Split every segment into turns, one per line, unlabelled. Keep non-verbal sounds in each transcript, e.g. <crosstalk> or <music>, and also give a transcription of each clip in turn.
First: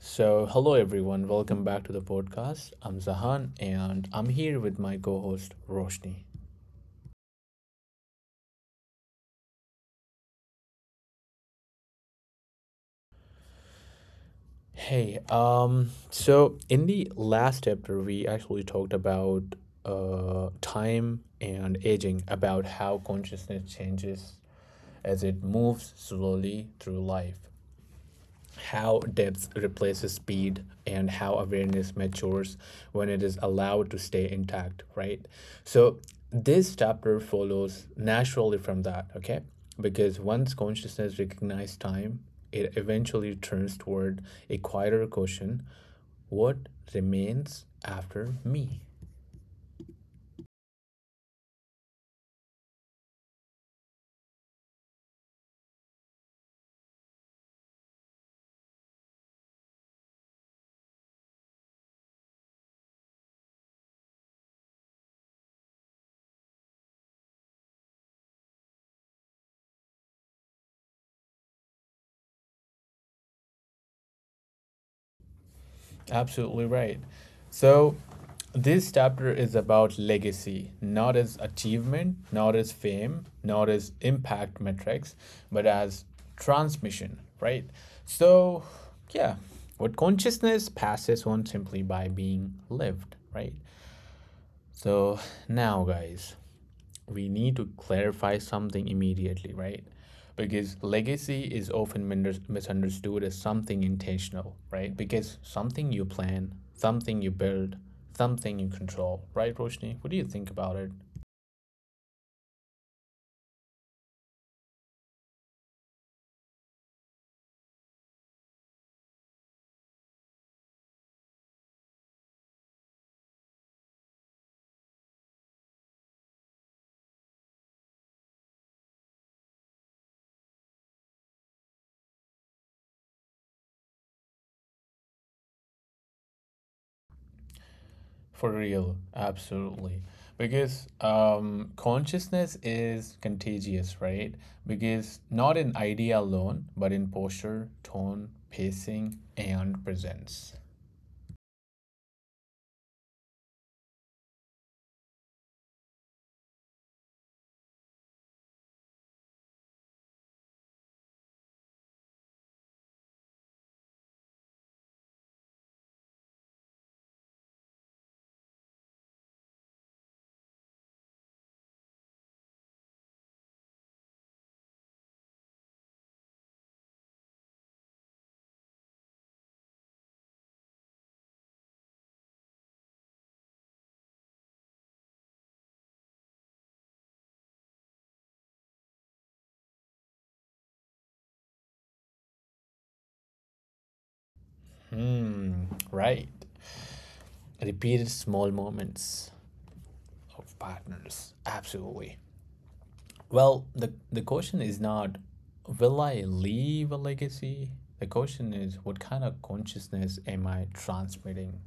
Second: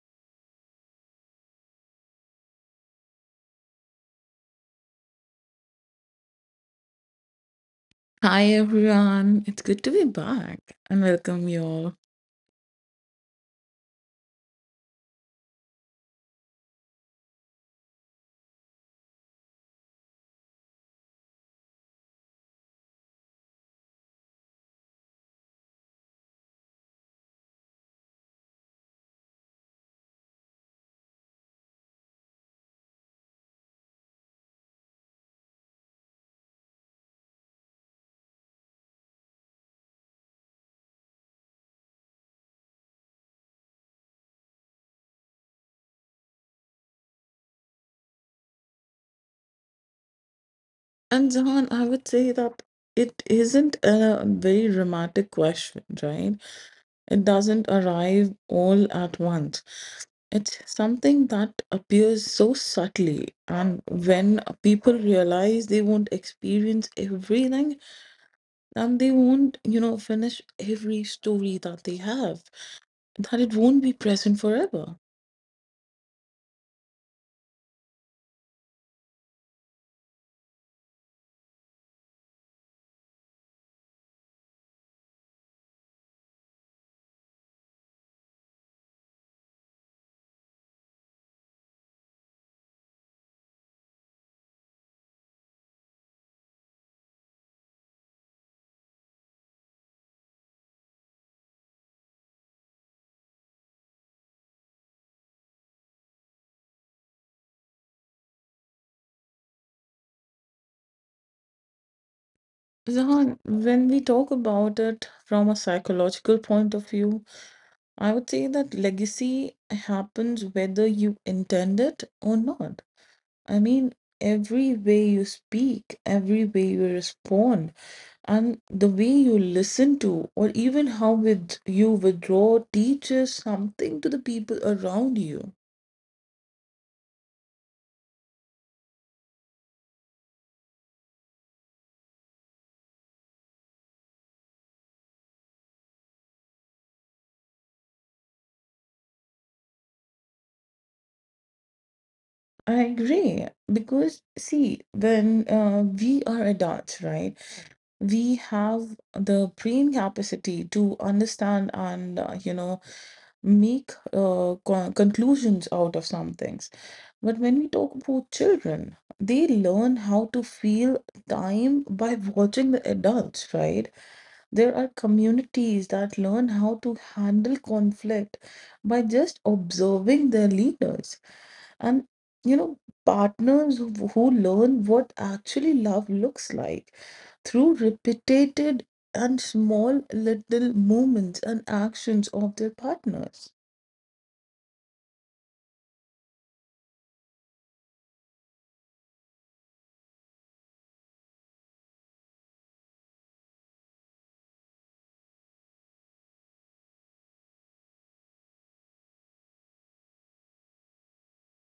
So, hello everyone, welcome back to the podcast. I'm Zahan and I'm here with my co host Roshni.
Hi everyone, it's good to be back and welcome you all.
So in the last chapter, we actually talked about time and aging, about how consciousness changes as it moves slowly through life. How depth replaces speed and how awareness matures when it is allowed to stay intact, right? So this chapter follows naturally from that, okay? Because once consciousness recognizes time, it eventually turns toward a quieter question: what remains after me?
And Zahan, I would say that it isn't a very dramatic question, right? It doesn't arrive all at once. It's something that appears so subtly, and when people realize they won't experience everything, then they won't, you know, finish every story that they have, that it won't be present forever.
Absolutely right. So, this chapter is about legacy, not as achievement, not as fame, not as impact metrics, but as transmission, right? So, yeah, what consciousness passes on simply by being lived, right? So, now, guys, we need to clarify something immediately, right? Because legacy is often misunderstood as something intentional, right? Because something you plan, something you build, something you control, right, Roshni? What do you think about it?
Zahan, when we talk about it from a psychological point of view, I would say that legacy happens whether you intend it or not. I mean, every way you speak, every way you respond, and the way you listen to, or even how with you withdraw, teaches something to the people around you.
For real, absolutely. Because consciousness is contagious, right? Because not in idea alone, but in posture, tone, pacing, and presence.
I agree because see, when we are adults, right? We have the brain capacity to understand and you know, make conclusions out of some things. But when we talk about children, they learn how to feel time by watching the adults, right? There are communities that learn how to handle conflict by just observing their leaders. And, you know, partners who learn what actually love looks like through repeated and small little movements and actions of their partners.
Hmm, right. Repeated small moments of partners. Absolutely. Well, the question is not, will I leave a legacy? The question is, what kind of consciousness am I transmitting?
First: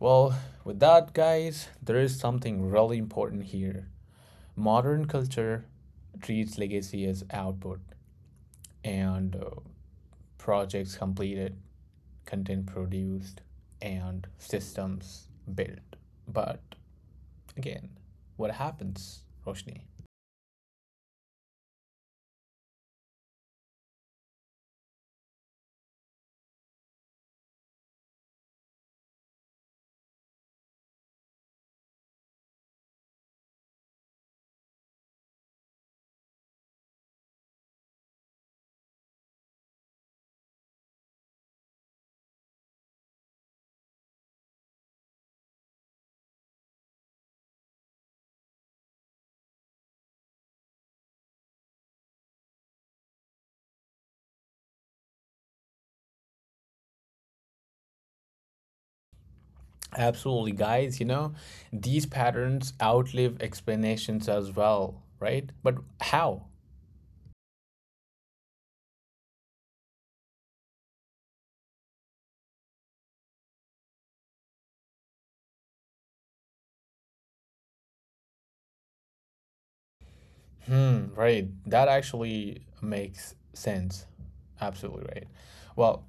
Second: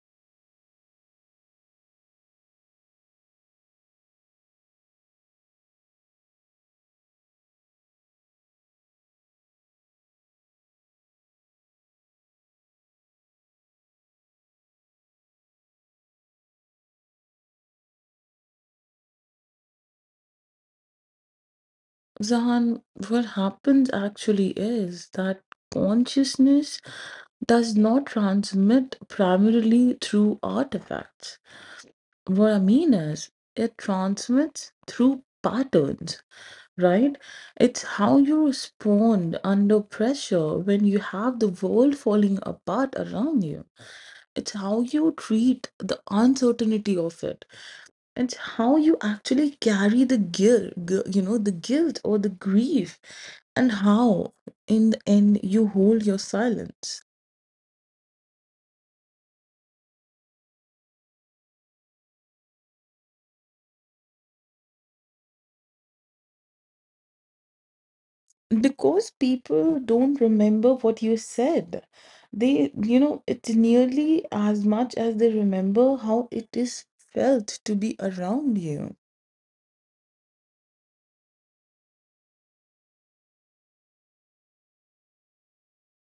Well, with that, guys, there is something really important here. Modern culture treats legacy as output and projects completed, content produced, and systems built. But again, what happens, Roshni?
Zahan, what happens actually is that consciousness does not transmit primarily through artifacts. What I mean is, it transmits through patterns, right? It's how you respond under pressure when you have the world falling apart around you. It's how you treat the uncertainty of it. It's how you actually carry the you know, the guilt or the grief, and how in the end you hold your silence.
Absolutely, guys. You know, these patterns outlive explanations as well, right? But how?
Because people don't remember what you said. They, you know, it's nearly as much as they remember how it is felt to be around you.
Hmm, right. That actually makes sense. Absolutely right. Well,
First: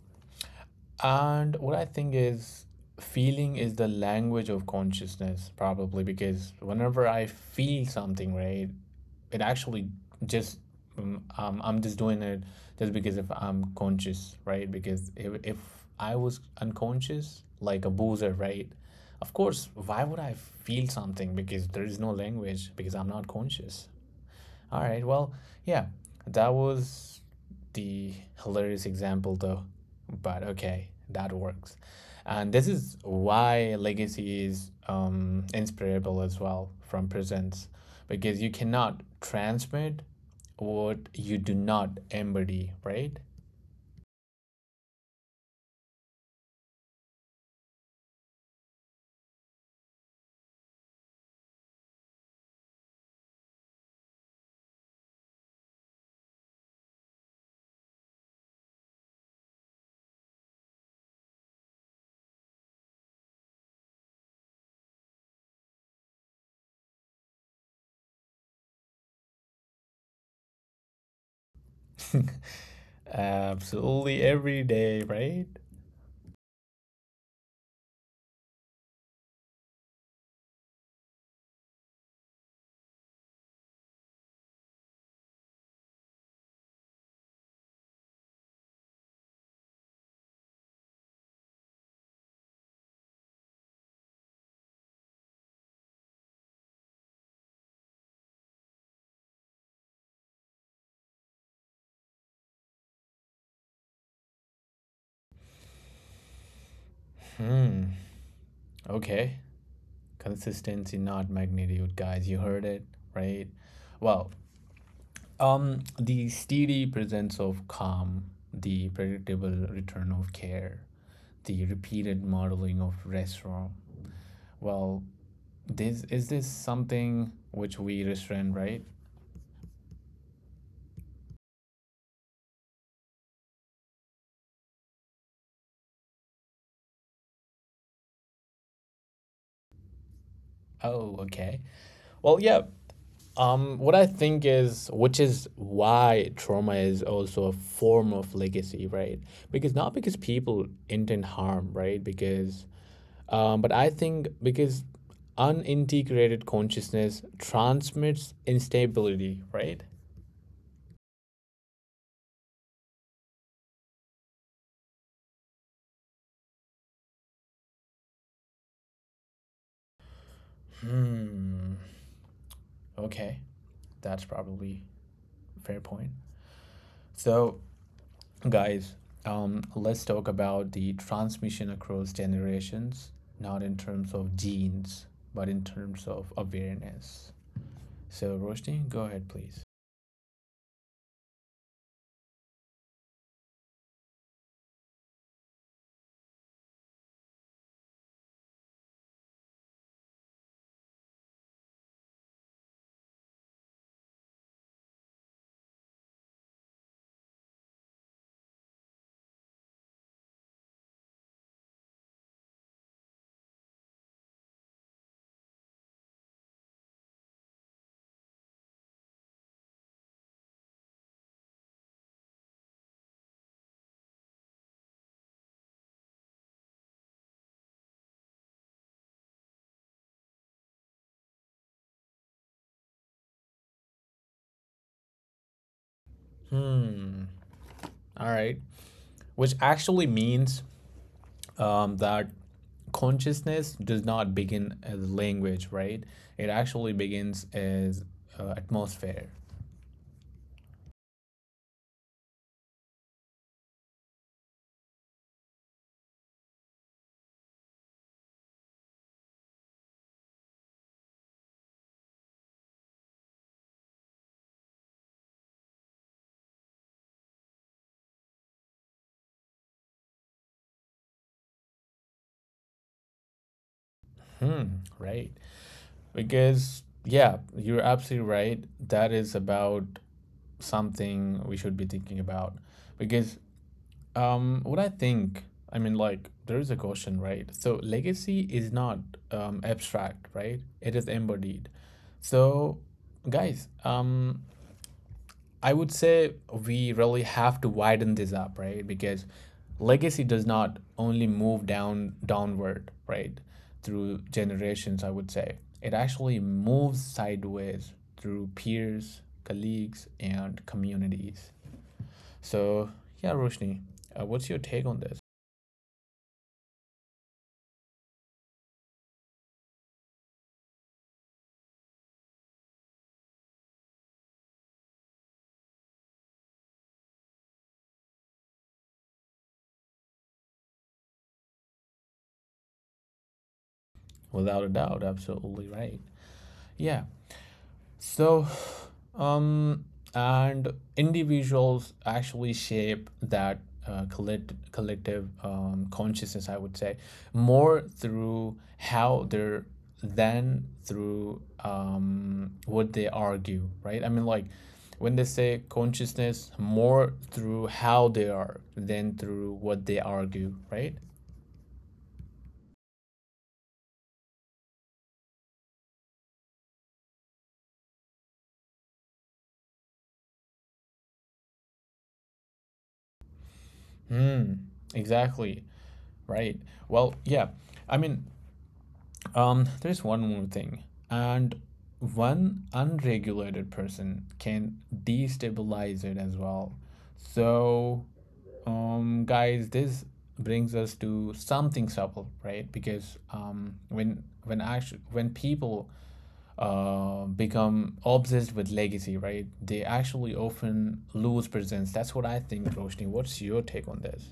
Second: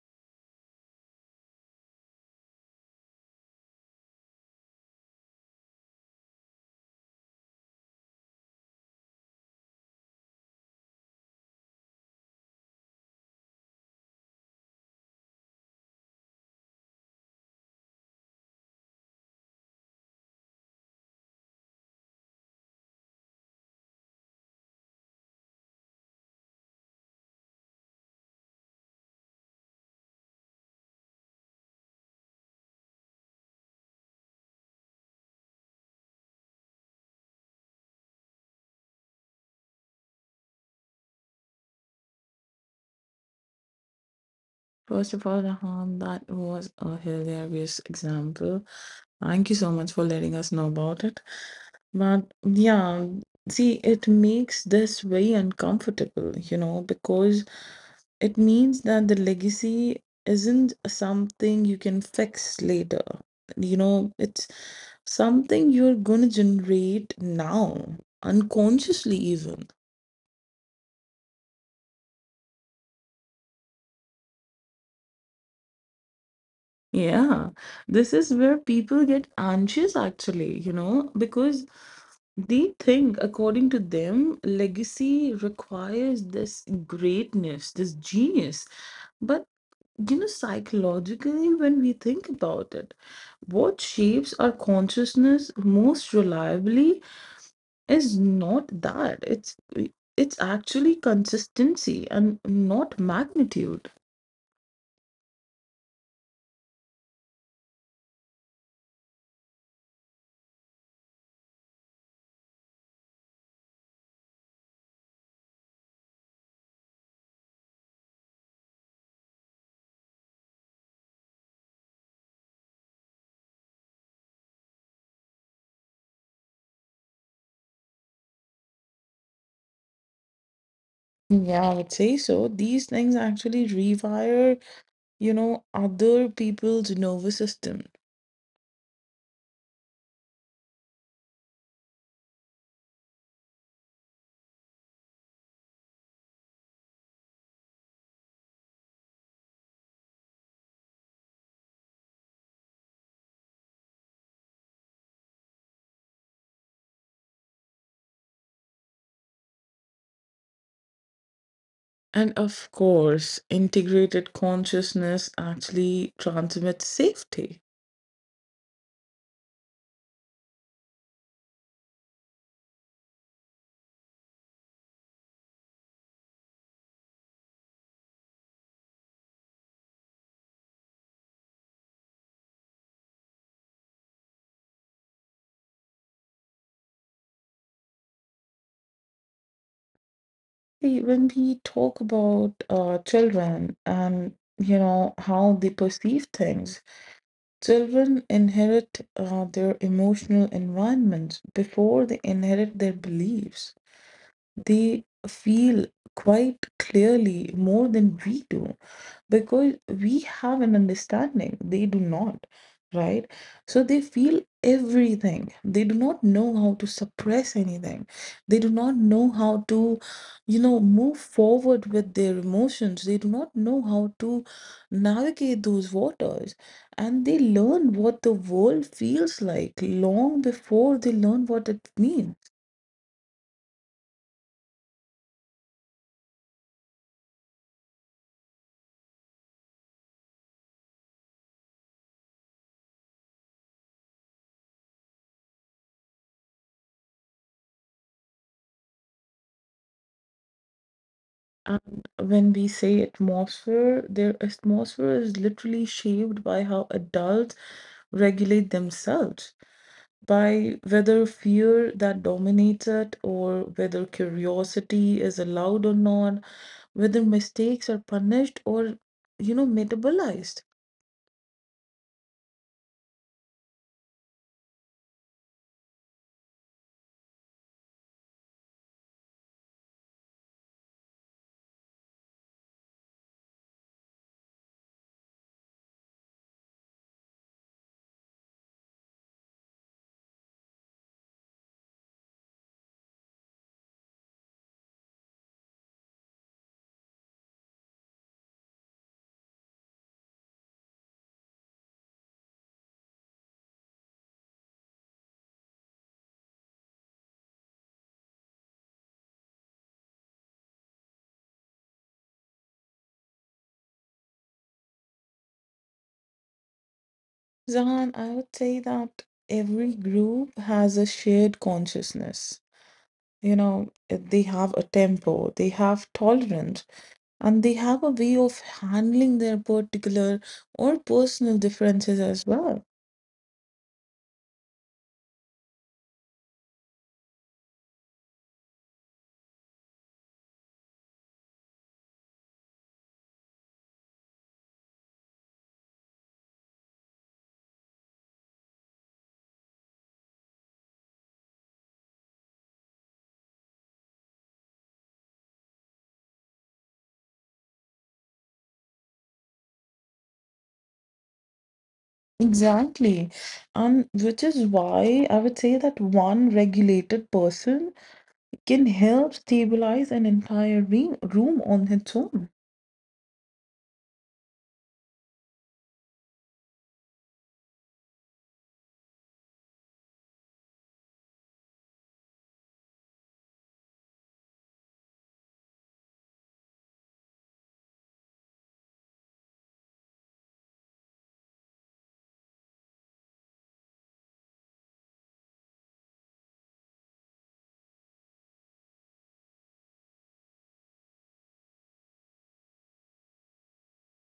and what I think is, feeling is the language of consciousness, probably because whenever I feel something, right, it actually just I'm just doing it just because if I'm conscious, right? Because if I was unconscious, like a boozer, right? Of course, why would I feel something? Because there is no language, because I'm not conscious. All right. Well, yeah, that was the hilarious example, though. But okay, that works. And this is why legacy is inspirable as well from presence, because you cannot transmit what you do not embody, right?
First of all, Rahan, that was a hilarious example. Thank you so much for letting us know about it. But yeah, see, it makes this very uncomfortable, you know, because it means that the legacy isn't something you can fix later. You know, it's something you're going to generate now, unconsciously, even.
<laughs> Absolutely every day, right?
Yeah, this is where people get anxious actually, you know, because they think, according to them, legacy requires this greatness, this genius. But you know, psychologically, when we think about it, what shapes our consciousness most reliably is not that. It's actually consistency and not magnitude.
Hmm. Okay. Consistency, not magnitude, guys. You heard it, right? Well, the steady presence of calm, the predictable return of care, the repeated modeling of restaurant. Well, this is this something which we restrain, right?
Yeah, I would say so. These things actually rewire, you know, other people's nervous system.
Oh, okay. Well, yeah. What I think is, which is why trauma is also a form of legacy, right? Because not because people intend harm, right? Because but I think because unintegrated consciousness transmits instability, right?
And of course, integrated consciousness actually transmits safety.
Hmm. Okay, that's probably a fair point. So, guys, let's talk about the transmission across generations, not in terms of genes, but in terms of awareness. So, Roshni, go ahead, please.
See, when we talk about children and you know how they perceive things, children inherit their emotional environments before they inherit their beliefs. They feel quite clearly more than we do because we have an understanding. They do not, right? So they feel everything. They do not know how to suppress anything. They do not know how to, you know, move forward with their emotions. They do not know how to navigate those waters. And they learn what the world feels like long before they learn what it means.
Hmm. All right. Which actually means that consciousness does not begin as language, right? It actually begins as atmosphere.
And when we say atmosphere, their atmosphere is literally shaped by how adults regulate themselves, by whether fear that dominates it or whether curiosity is allowed or not, whether mistakes are punished or, you know, metabolized.
Hmm, right. Because, yeah, you're absolutely right. That is about something we should be thinking about. Because what I think, I mean, like, there is a question, right? So, legacy is not abstract, right? It is embodied. So, guys, I would say we really have to widen this up, right? Because legacy does not only move down downward, right, through generations, I would say. It actually moves sideways through peers, colleagues, and communities. So, yeah, Roshni, what's your take on this?
Zahan, I would say that every group has a shared consciousness. You know, they have a tempo, they have tolerance and they have a way of handling their particular or personal differences as well.
Without a doubt, absolutely right. Yeah, so, um, and individuals actually shape that collective consciousness, I would say, more through how they're than through what they argue, right? I mean, like when they say consciousness, more through how they are than through what they argue, right?
Exactly. And which is why I would say that one regulated person can help stabilize an entire re room on its own.
Hmm, exactly, right. Well, yeah. I mean, there's one more thing. And one unregulated person can destabilize it as well. So, guys, this brings us to something subtle, right? Because when people become obsessed with legacy, right, they actually often lose presence. That's what I think, Roshni. What's your take on this?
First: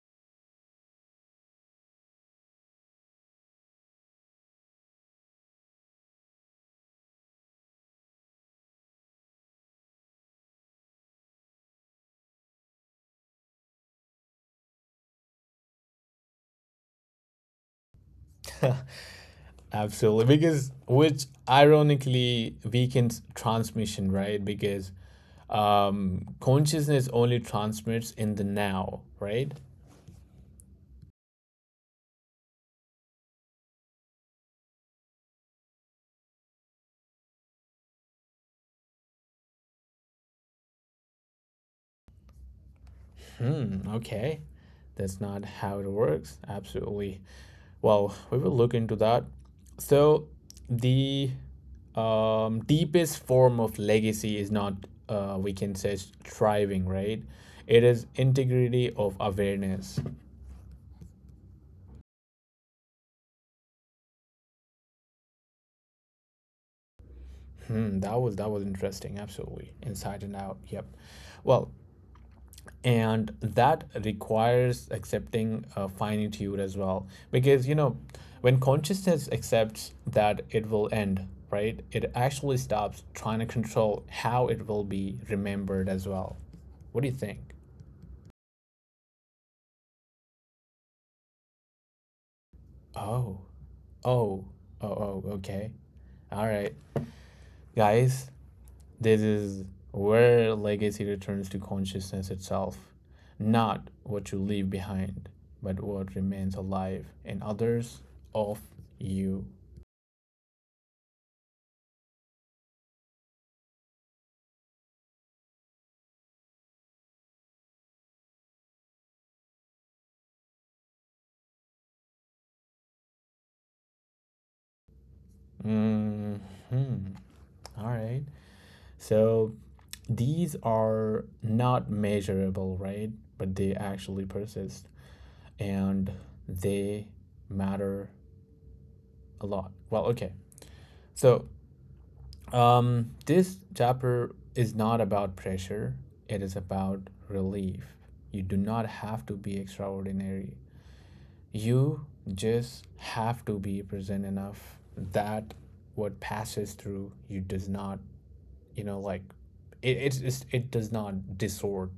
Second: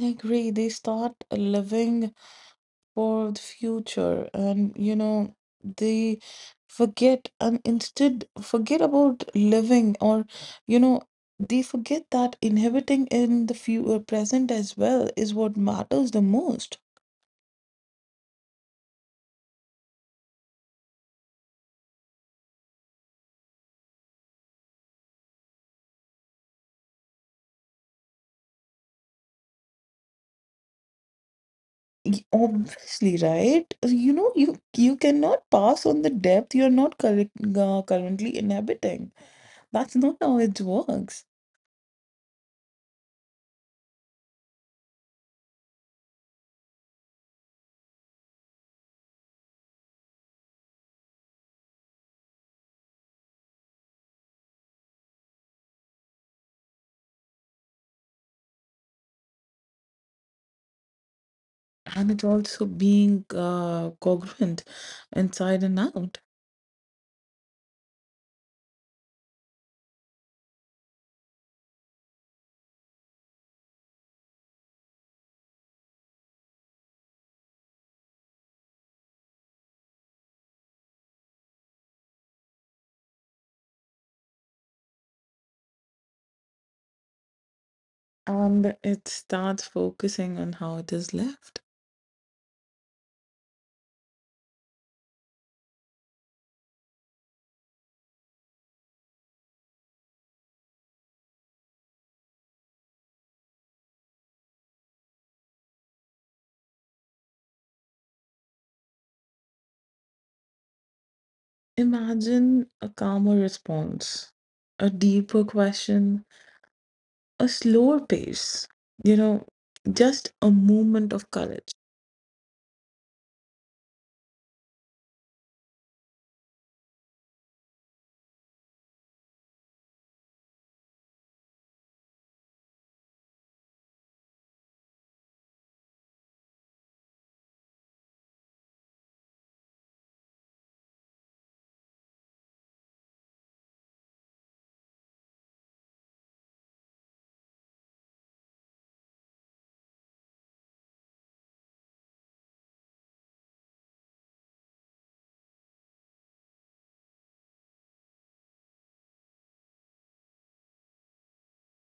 I agree. They start living for the future and you know they forget and instead forget about living or you know they forget that inhabiting in the few present as well is what matters the most.
<laughs> Absolutely, because which ironically weakens transmission, right? Because consciousness only transmits in the now, right?
Obviously right, you know you cannot pass on the depth you're not currently inhabiting. That's not how it works.
Hmm, okay. That's not how it works. Absolutely. Well, we will look into that. So, the deepest form of legacy is not, we can say, striving, right? It is integrity of awareness.
And it's also being congruent inside and out.
Mm, that was interesting. Absolutely, inside and out. Yep. Well, and that requires accepting finitude as well, because you know, when consciousness accepts that it will end, right? It actually stops trying to control how it will be remembered as well. What do you think?
And it starts focusing on how it is left.
Oh, oh, oh. Okay. All right, guys. This is where legacy returns to consciousness itself, not what you leave behind, but what remains alive in others of you.
Imagine a calmer response, a deeper question, a slower pace, you know, just a movement of courage.
Hmm. All right. So these are not measurable, right? But they actually persist and they matter a lot. Well, okay. So this chapter is not about pressure, it is about relief. You do not have to be extraordinary. You just have to be present enough that what passes through you does not, you know, like it it's it does not distort.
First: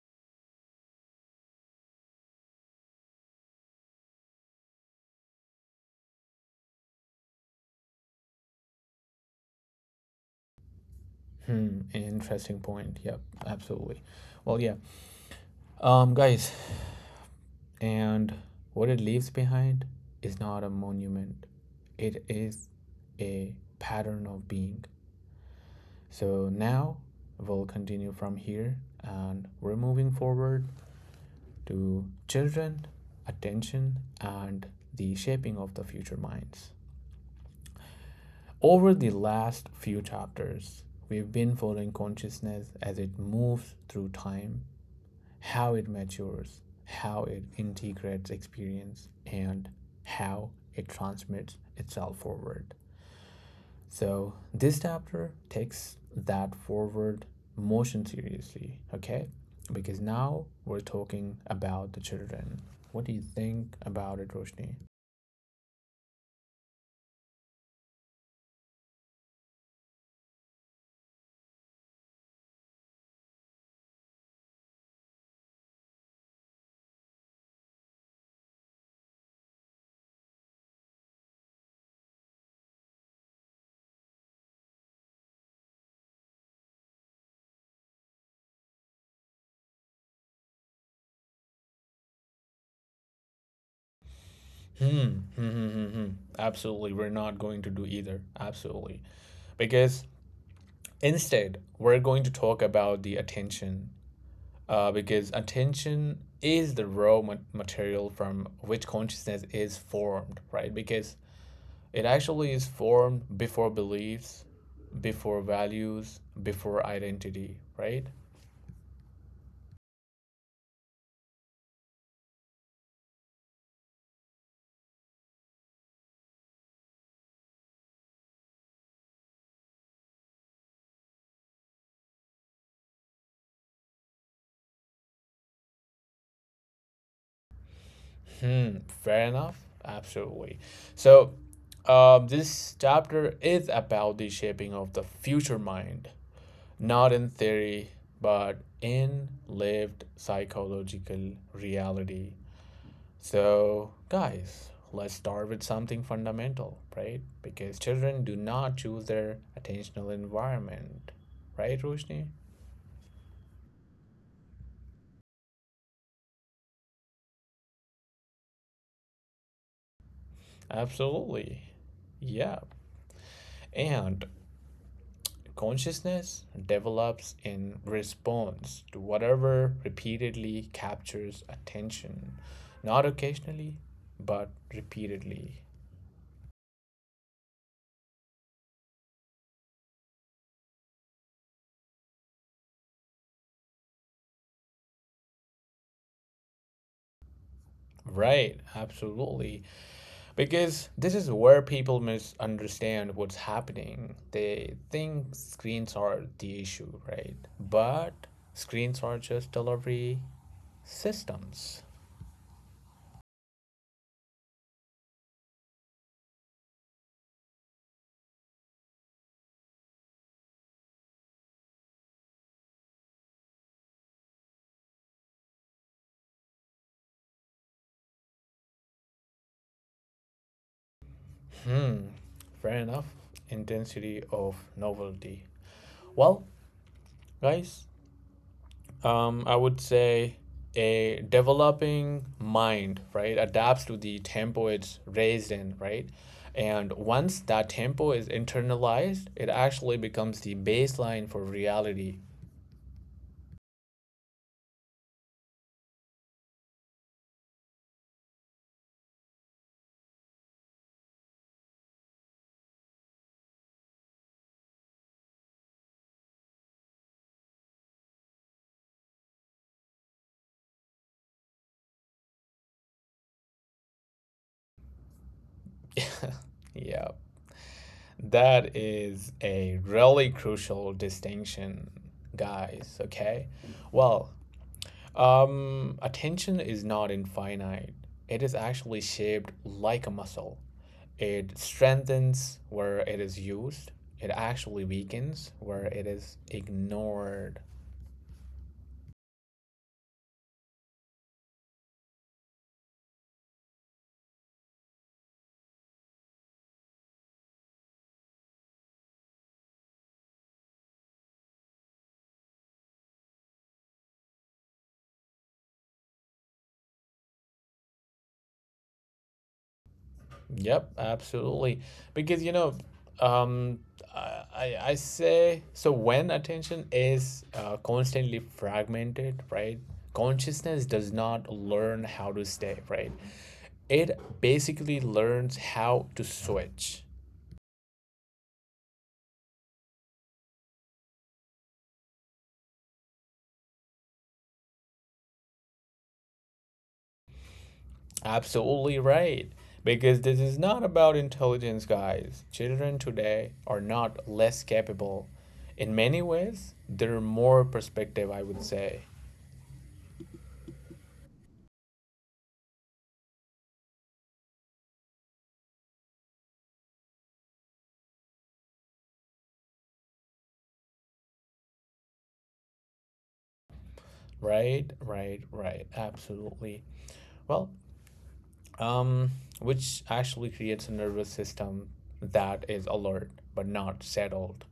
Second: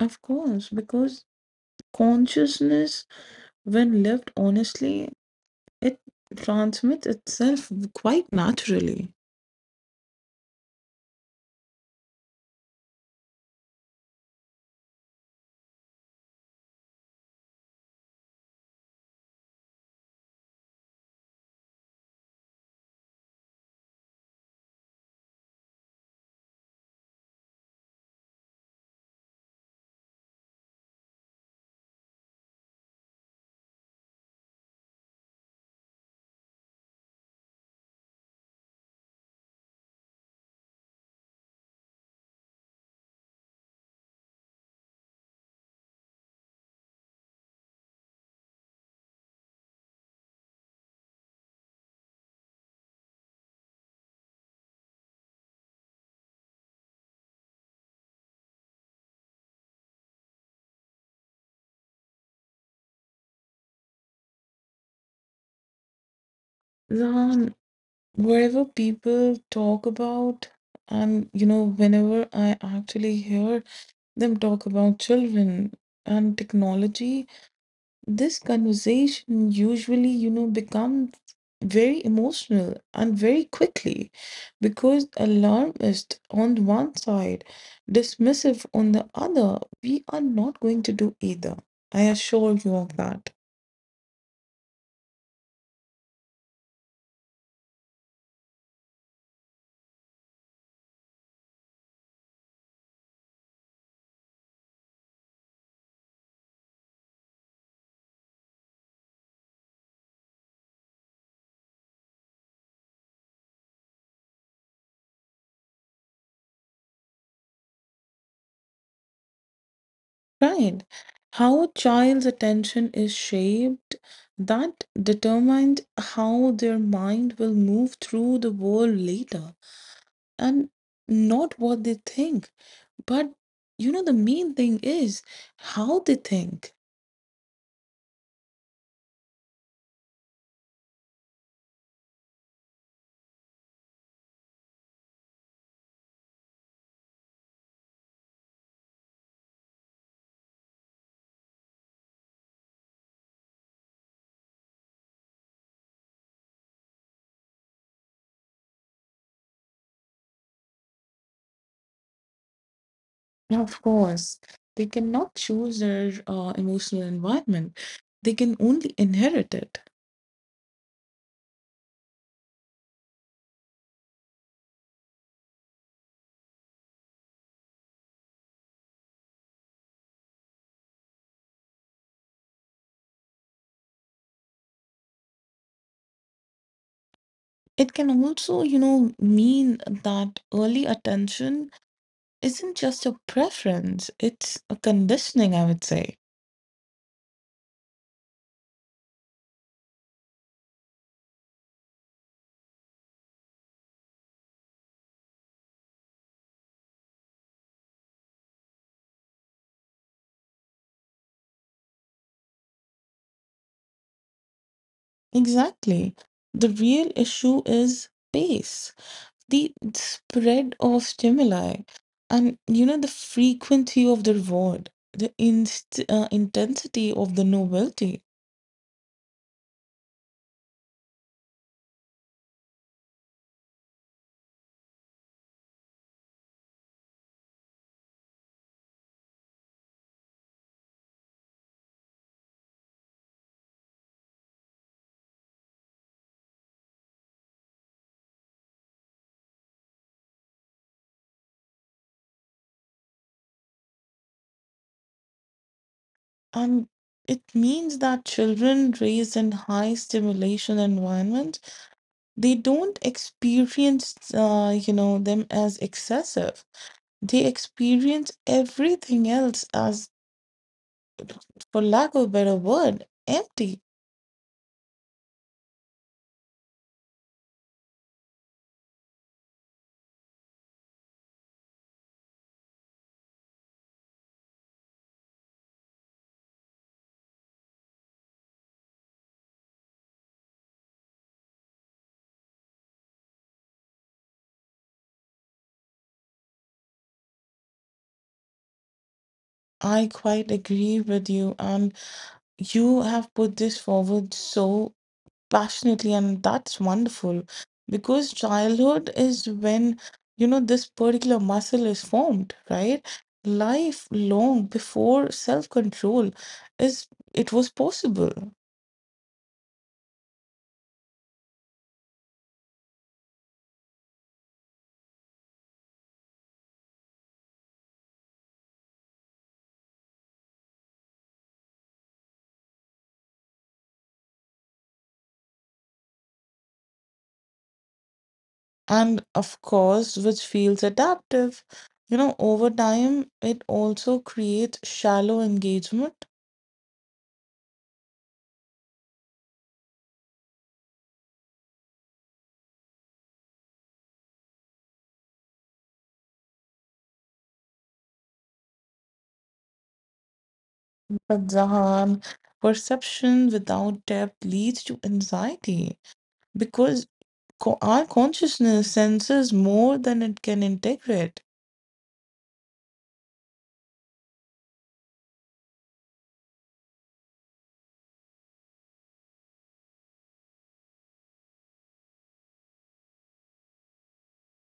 Of course, because consciousness, when lived honestly, it transmits itself quite naturally.
Hmm, interesting point. Yep, absolutely. Well, yeah. Guys, and what it leaves behind is not a monument, it is a pattern of being. So now we'll continue from here and we're moving forward to children, attention, and the shaping of the future minds. Over the last few chapters, we've been following consciousness as it moves through time, how it matures, how it integrates experience, and how it transmits itself forward. So, this chapter takes that forward motion seriously, okay? Because now we're talking about the children. What do you think about it, Roshni?
Ram, wherever people talk about, and you know, whenever I actually hear them talk about children and technology, this conversation usually, you know, becomes very emotional and very quickly because alarmist on one side, dismissive on the other, we are not going to do either. I assure you of that.
Hmm. Absolutely, we're not going to do either. Absolutely. Because instead, we're going to talk about the attention because attention is the raw material from which consciousness is formed, right? Because it actually is formed before beliefs, before values, before identity, right?
Right. How a child's attention is shaped, that determines how their mind will move through the world later. And not what they think. But you know, the main thing is how they think.
Hmm, fair enough. Absolutely. So, this chapter is about the shaping of the future mind, not in theory, but in lived psychological reality. So, guys, let's start with something fundamental, right? Because children do not choose their attentional environment, right, Roshni?
Of course, they cannot choose their emotional environment, they can only inherit it.
Absolutely. Yeah. And consciousness develops in response to whatever repeatedly captures attention, not occasionally, but repeatedly.
It can also, you know, mean that early attention isn't just a preference, it's a conditioning, I would say.
Right, absolutely. Because this is where people misunderstand what's happening. They think screens are the issue, right? But screens are just delivery systems.
Exactly. The real issue is pace, the spread of stimuli, and you know, the frequency of the reward, the inst intensity of the novelty.
Hmm, fair enough. Intensity of novelty. Well, guys, I would say a developing mind, right, adapts to the tempo it's raised in, right? And once that tempo is internalized, it actually becomes the baseline for reality.
And it means that children raised in high stimulation environments, they don't experience you know them as excessive, they experience everything else as, for lack of a better word, empty.
Yeah, that is a really crucial distinction, guys. Okay, well, attention is not infinite. It is actually shaped like a muscle. It strengthens where it is used. It actually weakens where it is ignored.
I quite agree with you, and you have put this forward so passionately, and that's wonderful because childhood is when, you know, this particular muscle is formed, right? Life long before self control is, it was possible.
Yep, absolutely. Because you know, um, I say so when attention is constantly fragmented, right? Consciousness does not learn how to stay, right? It basically learns how to switch.
And of course, which feels adaptive, you know, over time it also creates shallow engagement.
Absolutely right. Because this is not about intelligence, guys. Children today are not less capable. In many ways, they're more perspective, I would say.
But Zahan, perception without depth leads to anxiety because our consciousness senses more than it can integrate,
Right, right, right. Absolutely. Well, um, which actually creates a nervous system that is alert but not settled.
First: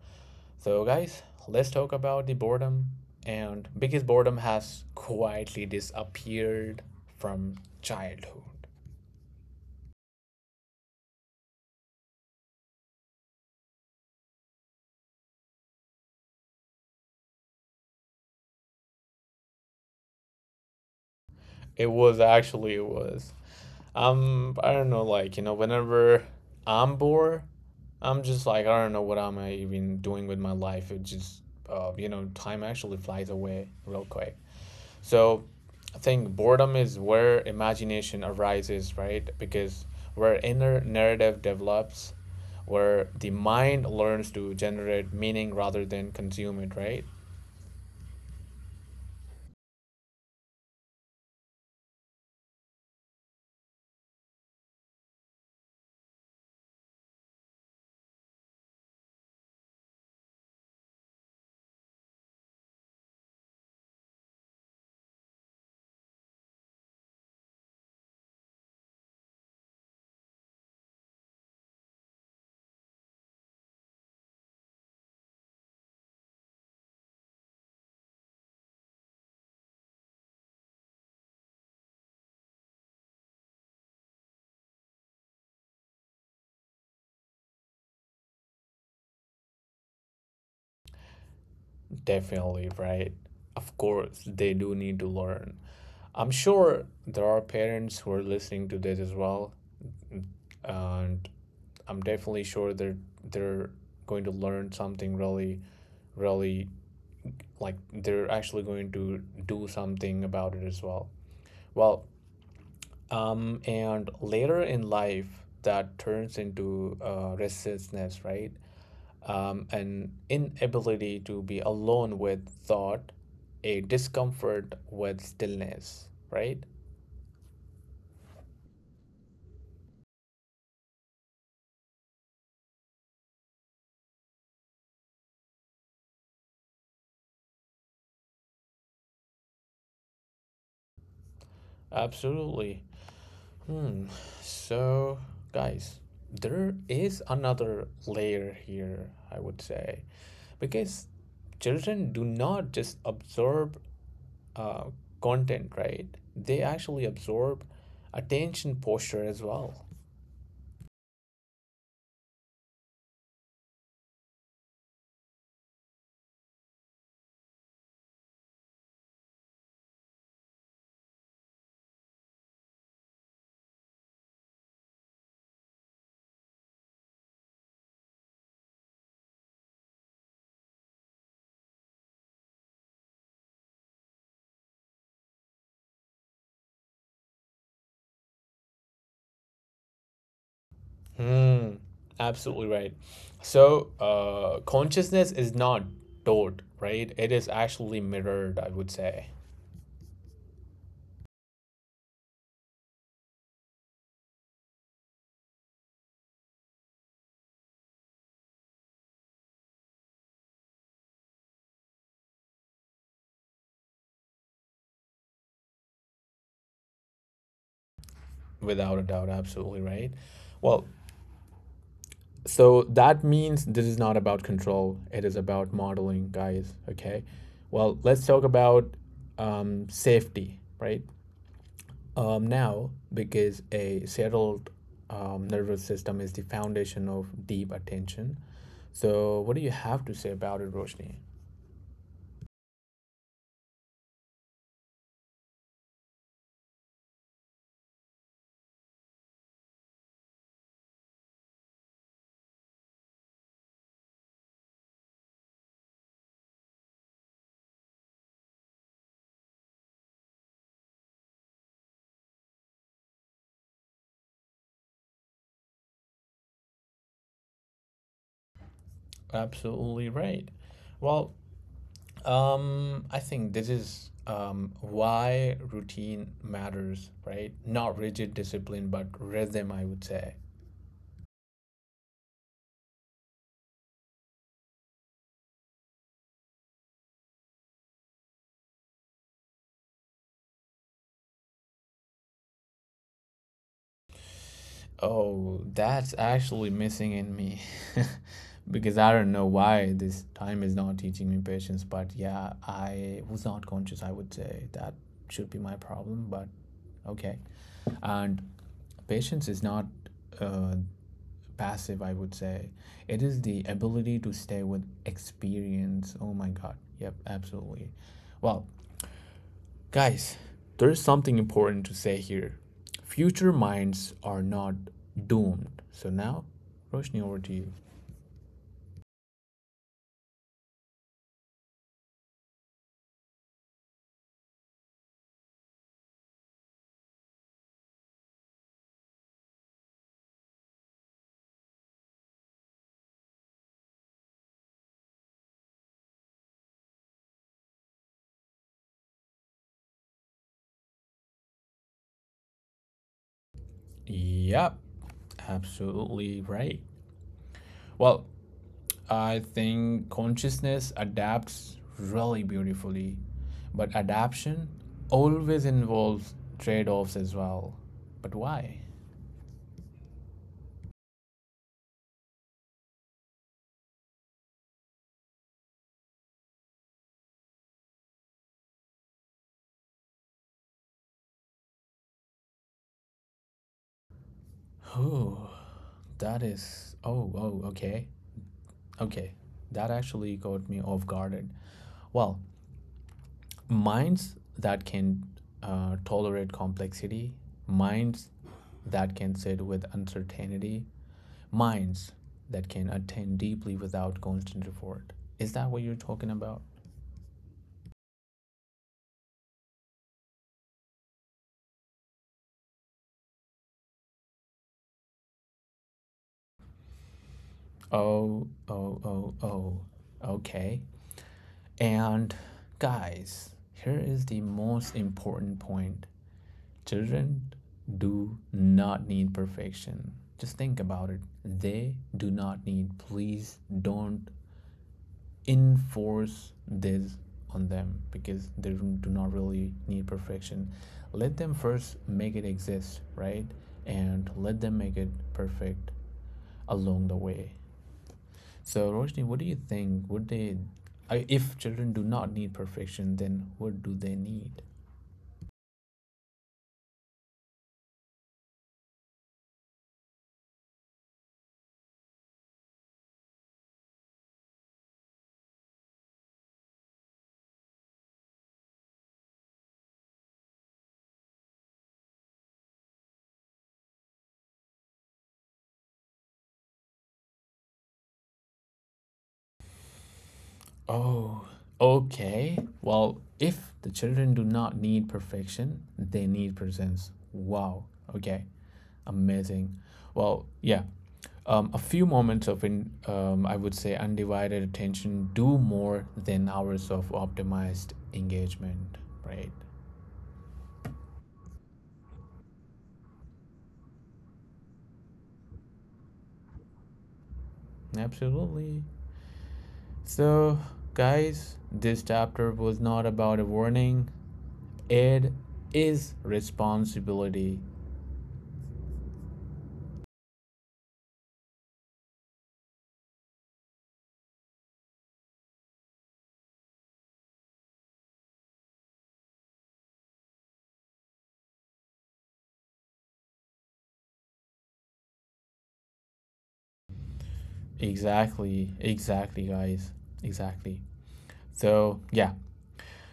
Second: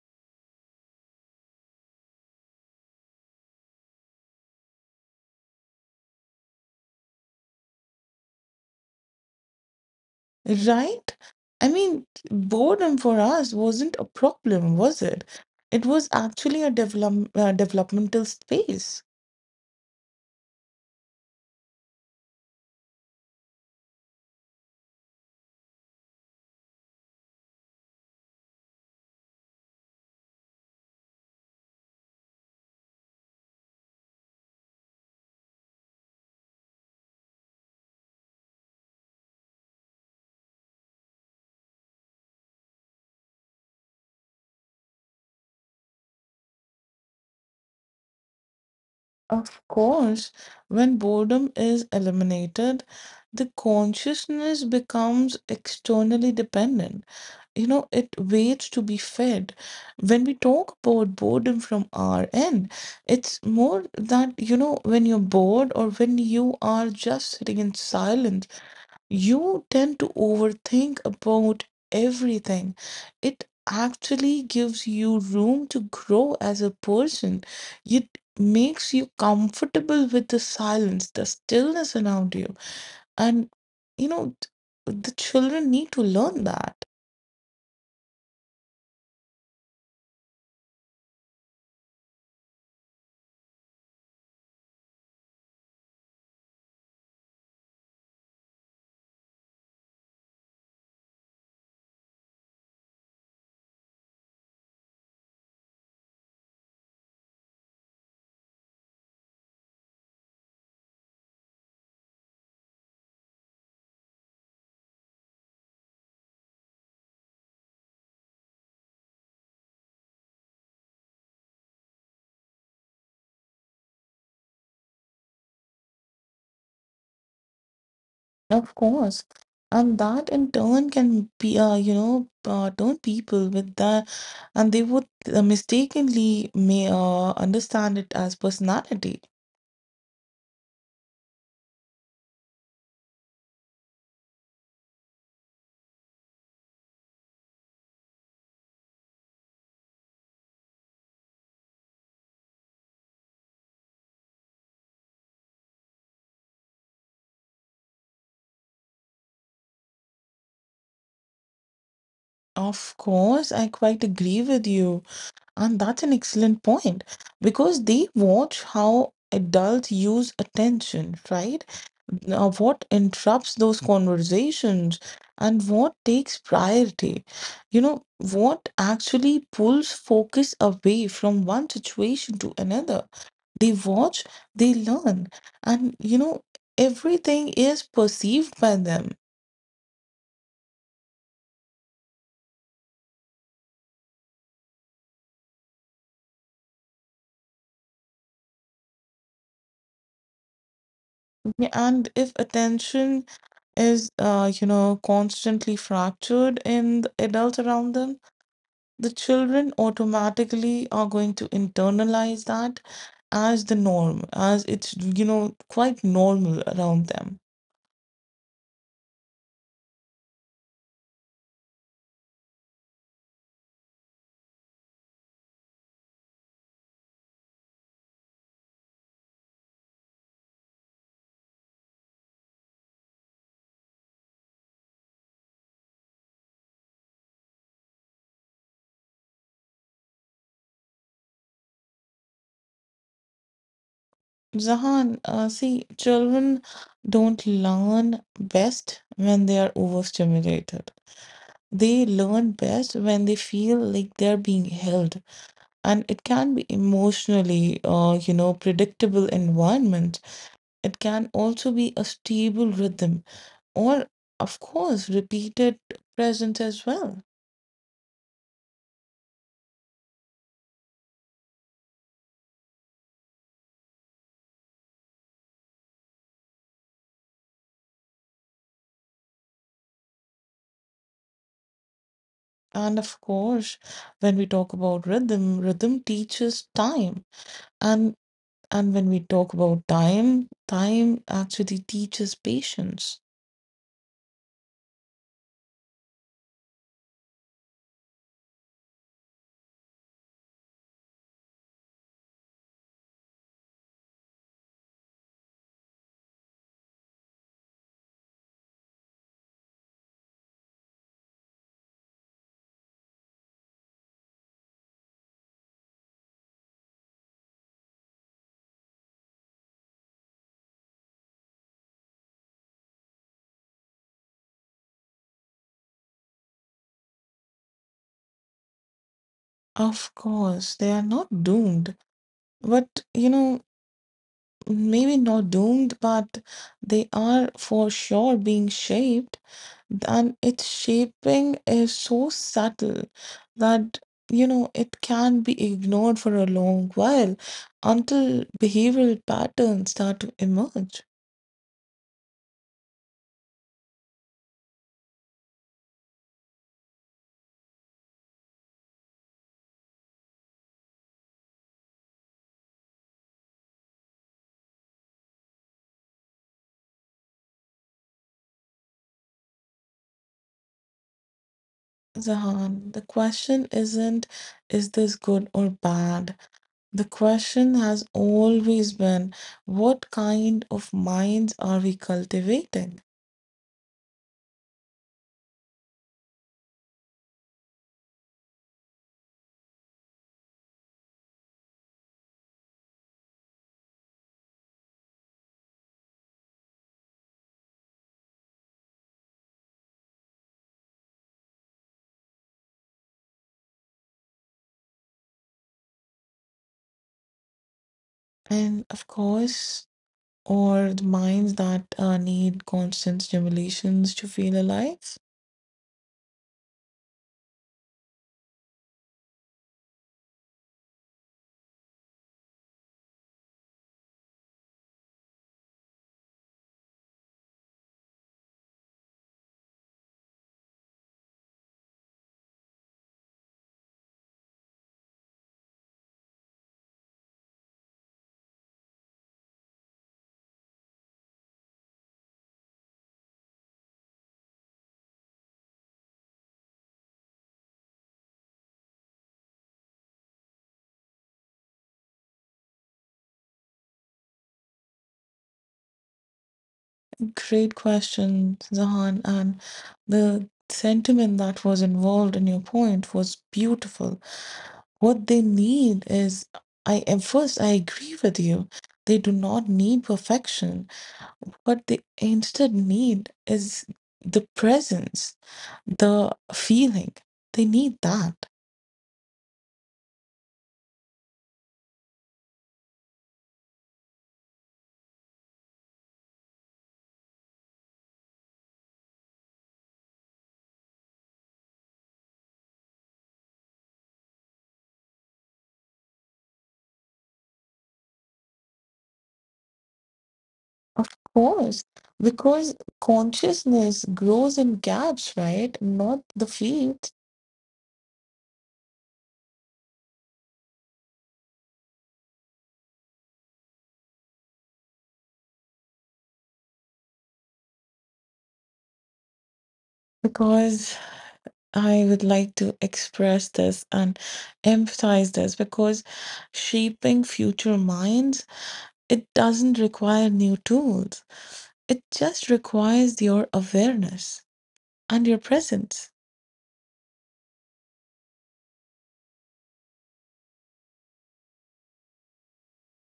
So, guys, let's talk about the boredom. And because boredom has quietly disappeared from childhood.
right? I mean, boredom for us wasn't a problem, was it? It was actually a developmental space.
It was actually, it was. I don't know, like you know, whenever I'm bored, I'm just like I don't know what I'm even doing with my life. It just, you know, time actually flies away real quick. So I think boredom is where imagination arises, right? Because where inner narrative develops, where the mind learns to generate meaning rather than consume it, right?
Of course, when boredom is eliminated, the consciousness becomes externally dependent. You know, it waits to be fed. When we talk about boredom from our end, it's more that, you know, when you're bored or when you are just sitting in silence, you tend to overthink about everything. It actually gives you room to grow as a person. It makes you comfortable with the silence, the stillness around you. And, you know, the children need to learn that,
Definitely, right? Of course, they do need to learn. I'm sure there are parents who are listening to this as well, and I'm definitely sure they're going to learn something really, really, like they're actually going to do something about it as well. Well, and later in life that turns into restlessness, right? An inability to be alone with thought, a discomfort with stillness, right?
of course. And that in turn can be, you know, turn people with that, and they would mistakenly may understand it as personality.
Absolutely. Hmm. So, guys, there is another layer here, I would say, because children do not just absorb uh, content, right? They actually absorb attention posture as well.
Of course, I quite agree with you. And that's an excellent point because they watch how adults use attention, right? Now, what interrupts those conversations and what takes priority? You know, what actually pulls focus away from one situation to another? They watch, they learn, and you know, everything is perceived by them.
Hmm, absolutely right. So, consciousness is not taught, right? It is actually mirrored, I would say,
Yeah, and if attention is, you know, constantly fractured in the adults around them, the children automatically are going to internalize that as the norm, as it's, you know, quite normal around them.
without a doubt. Absolutely right. Well, so that means this is not about control, it is about modeling, guys. Okay. Well, let's talk about safety, right? Now, because a settled nervous system is the foundation of deep attention. So, what do you have to say about it, Roshni?
Zahan, see, children don't learn best when they are overstimulated. They learn best when they feel like they're being held, and it can be emotionally, you know, predictable environment, it can also be a stable rhythm, or of course repeated presence as well.
Absolutely right. Well, I think this is why routine matters, right? Not rigid discipline, but rhythm, I would say.
And of course, when we talk about rhythm teaches time. And when we talk about time actually teaches patience.
Oh, that's actually missing in me <laughs> because I don't know why this time is not teaching me patience, but yeah, I was not conscious, I would say. That should be my problem, but okay. And patience is not uh, passive, I would say. It is the ability to stay with experience. Oh my God. Yep, absolutely. Well, guys, there is something important to say here. Future minds are not doomed. So now, Roshni, over to you.
Of course they are not doomed, but you know, maybe not doomed, but they are for sure being shaped. And its shaping is so subtle that, you know, it can be ignored for a long while until behavioral patterns start to emerge.
Yep, absolutely right. Well, I think consciousness adapts really beautifully, but adaptation always involves trade offs as well. But why?
Zahan, the question isn't is this good or bad? The question has always been what kind of minds are we cultivating?
Oh, that is. Oh, okay. Okay. That actually caught me off guard. Well, minds that can tolerate complexity, minds that can sit with uncertainty, minds that can attend deeply without constant effort. Is that what you're talking about?
And of course, or the minds that need constant stimulations to feel alive?
Oh. Okay. And guys, here is the most important point. Children do not need perfection. Just think about it. They do not need, please don't enforce this on them because they do not really need perfection. Let them first make it exist, right? And let them make it perfect along the way. So, Roshni, what do you think? Would they, if children do not need perfection, then what do they need?
Great question, Zahan. And the sentiment that was involved in your point was beautiful. What they need is, I at first I agree with you. They do not need perfection. What they instead need is the presence, the feeling. They need that.
Oh, okay. Well, if the children do not need perfection, they need presence. Wow. Okay. Amazing. Well, yeah. A few moments of, I would say, undivided attention do more than hours of optimized engagement, right?
Of course, because consciousness grows in gaps, right? Not the feet.
Absolutely. So, guys, this chapter was not about a warning. It is responsibility.
Because I would like to express this and emphasize this because shaping future minds, it doesn't require new tools. It just requires your awareness and your presence.
Exactly, exactly, guys. Exactly. So, yeah,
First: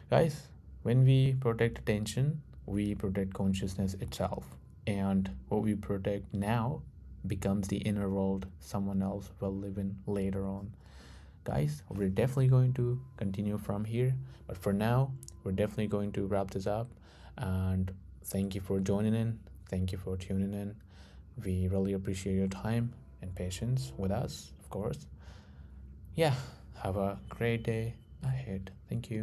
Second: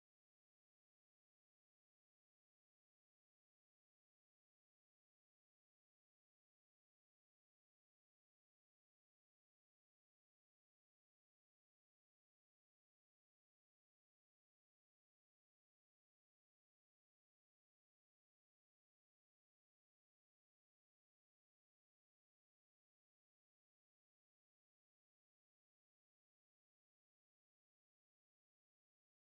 guys, when we protect attention, we protect consciousness itself. And what we protect now becomes the inner world someone else will live in later on. Guys, we're definitely going to continue from here. But for now, we're definitely going to wrap this up. And thank you for joining in. Thank you for tuning in. We really appreciate your time and patience with us, of course. Yeah, have a great day ahead. Thank you.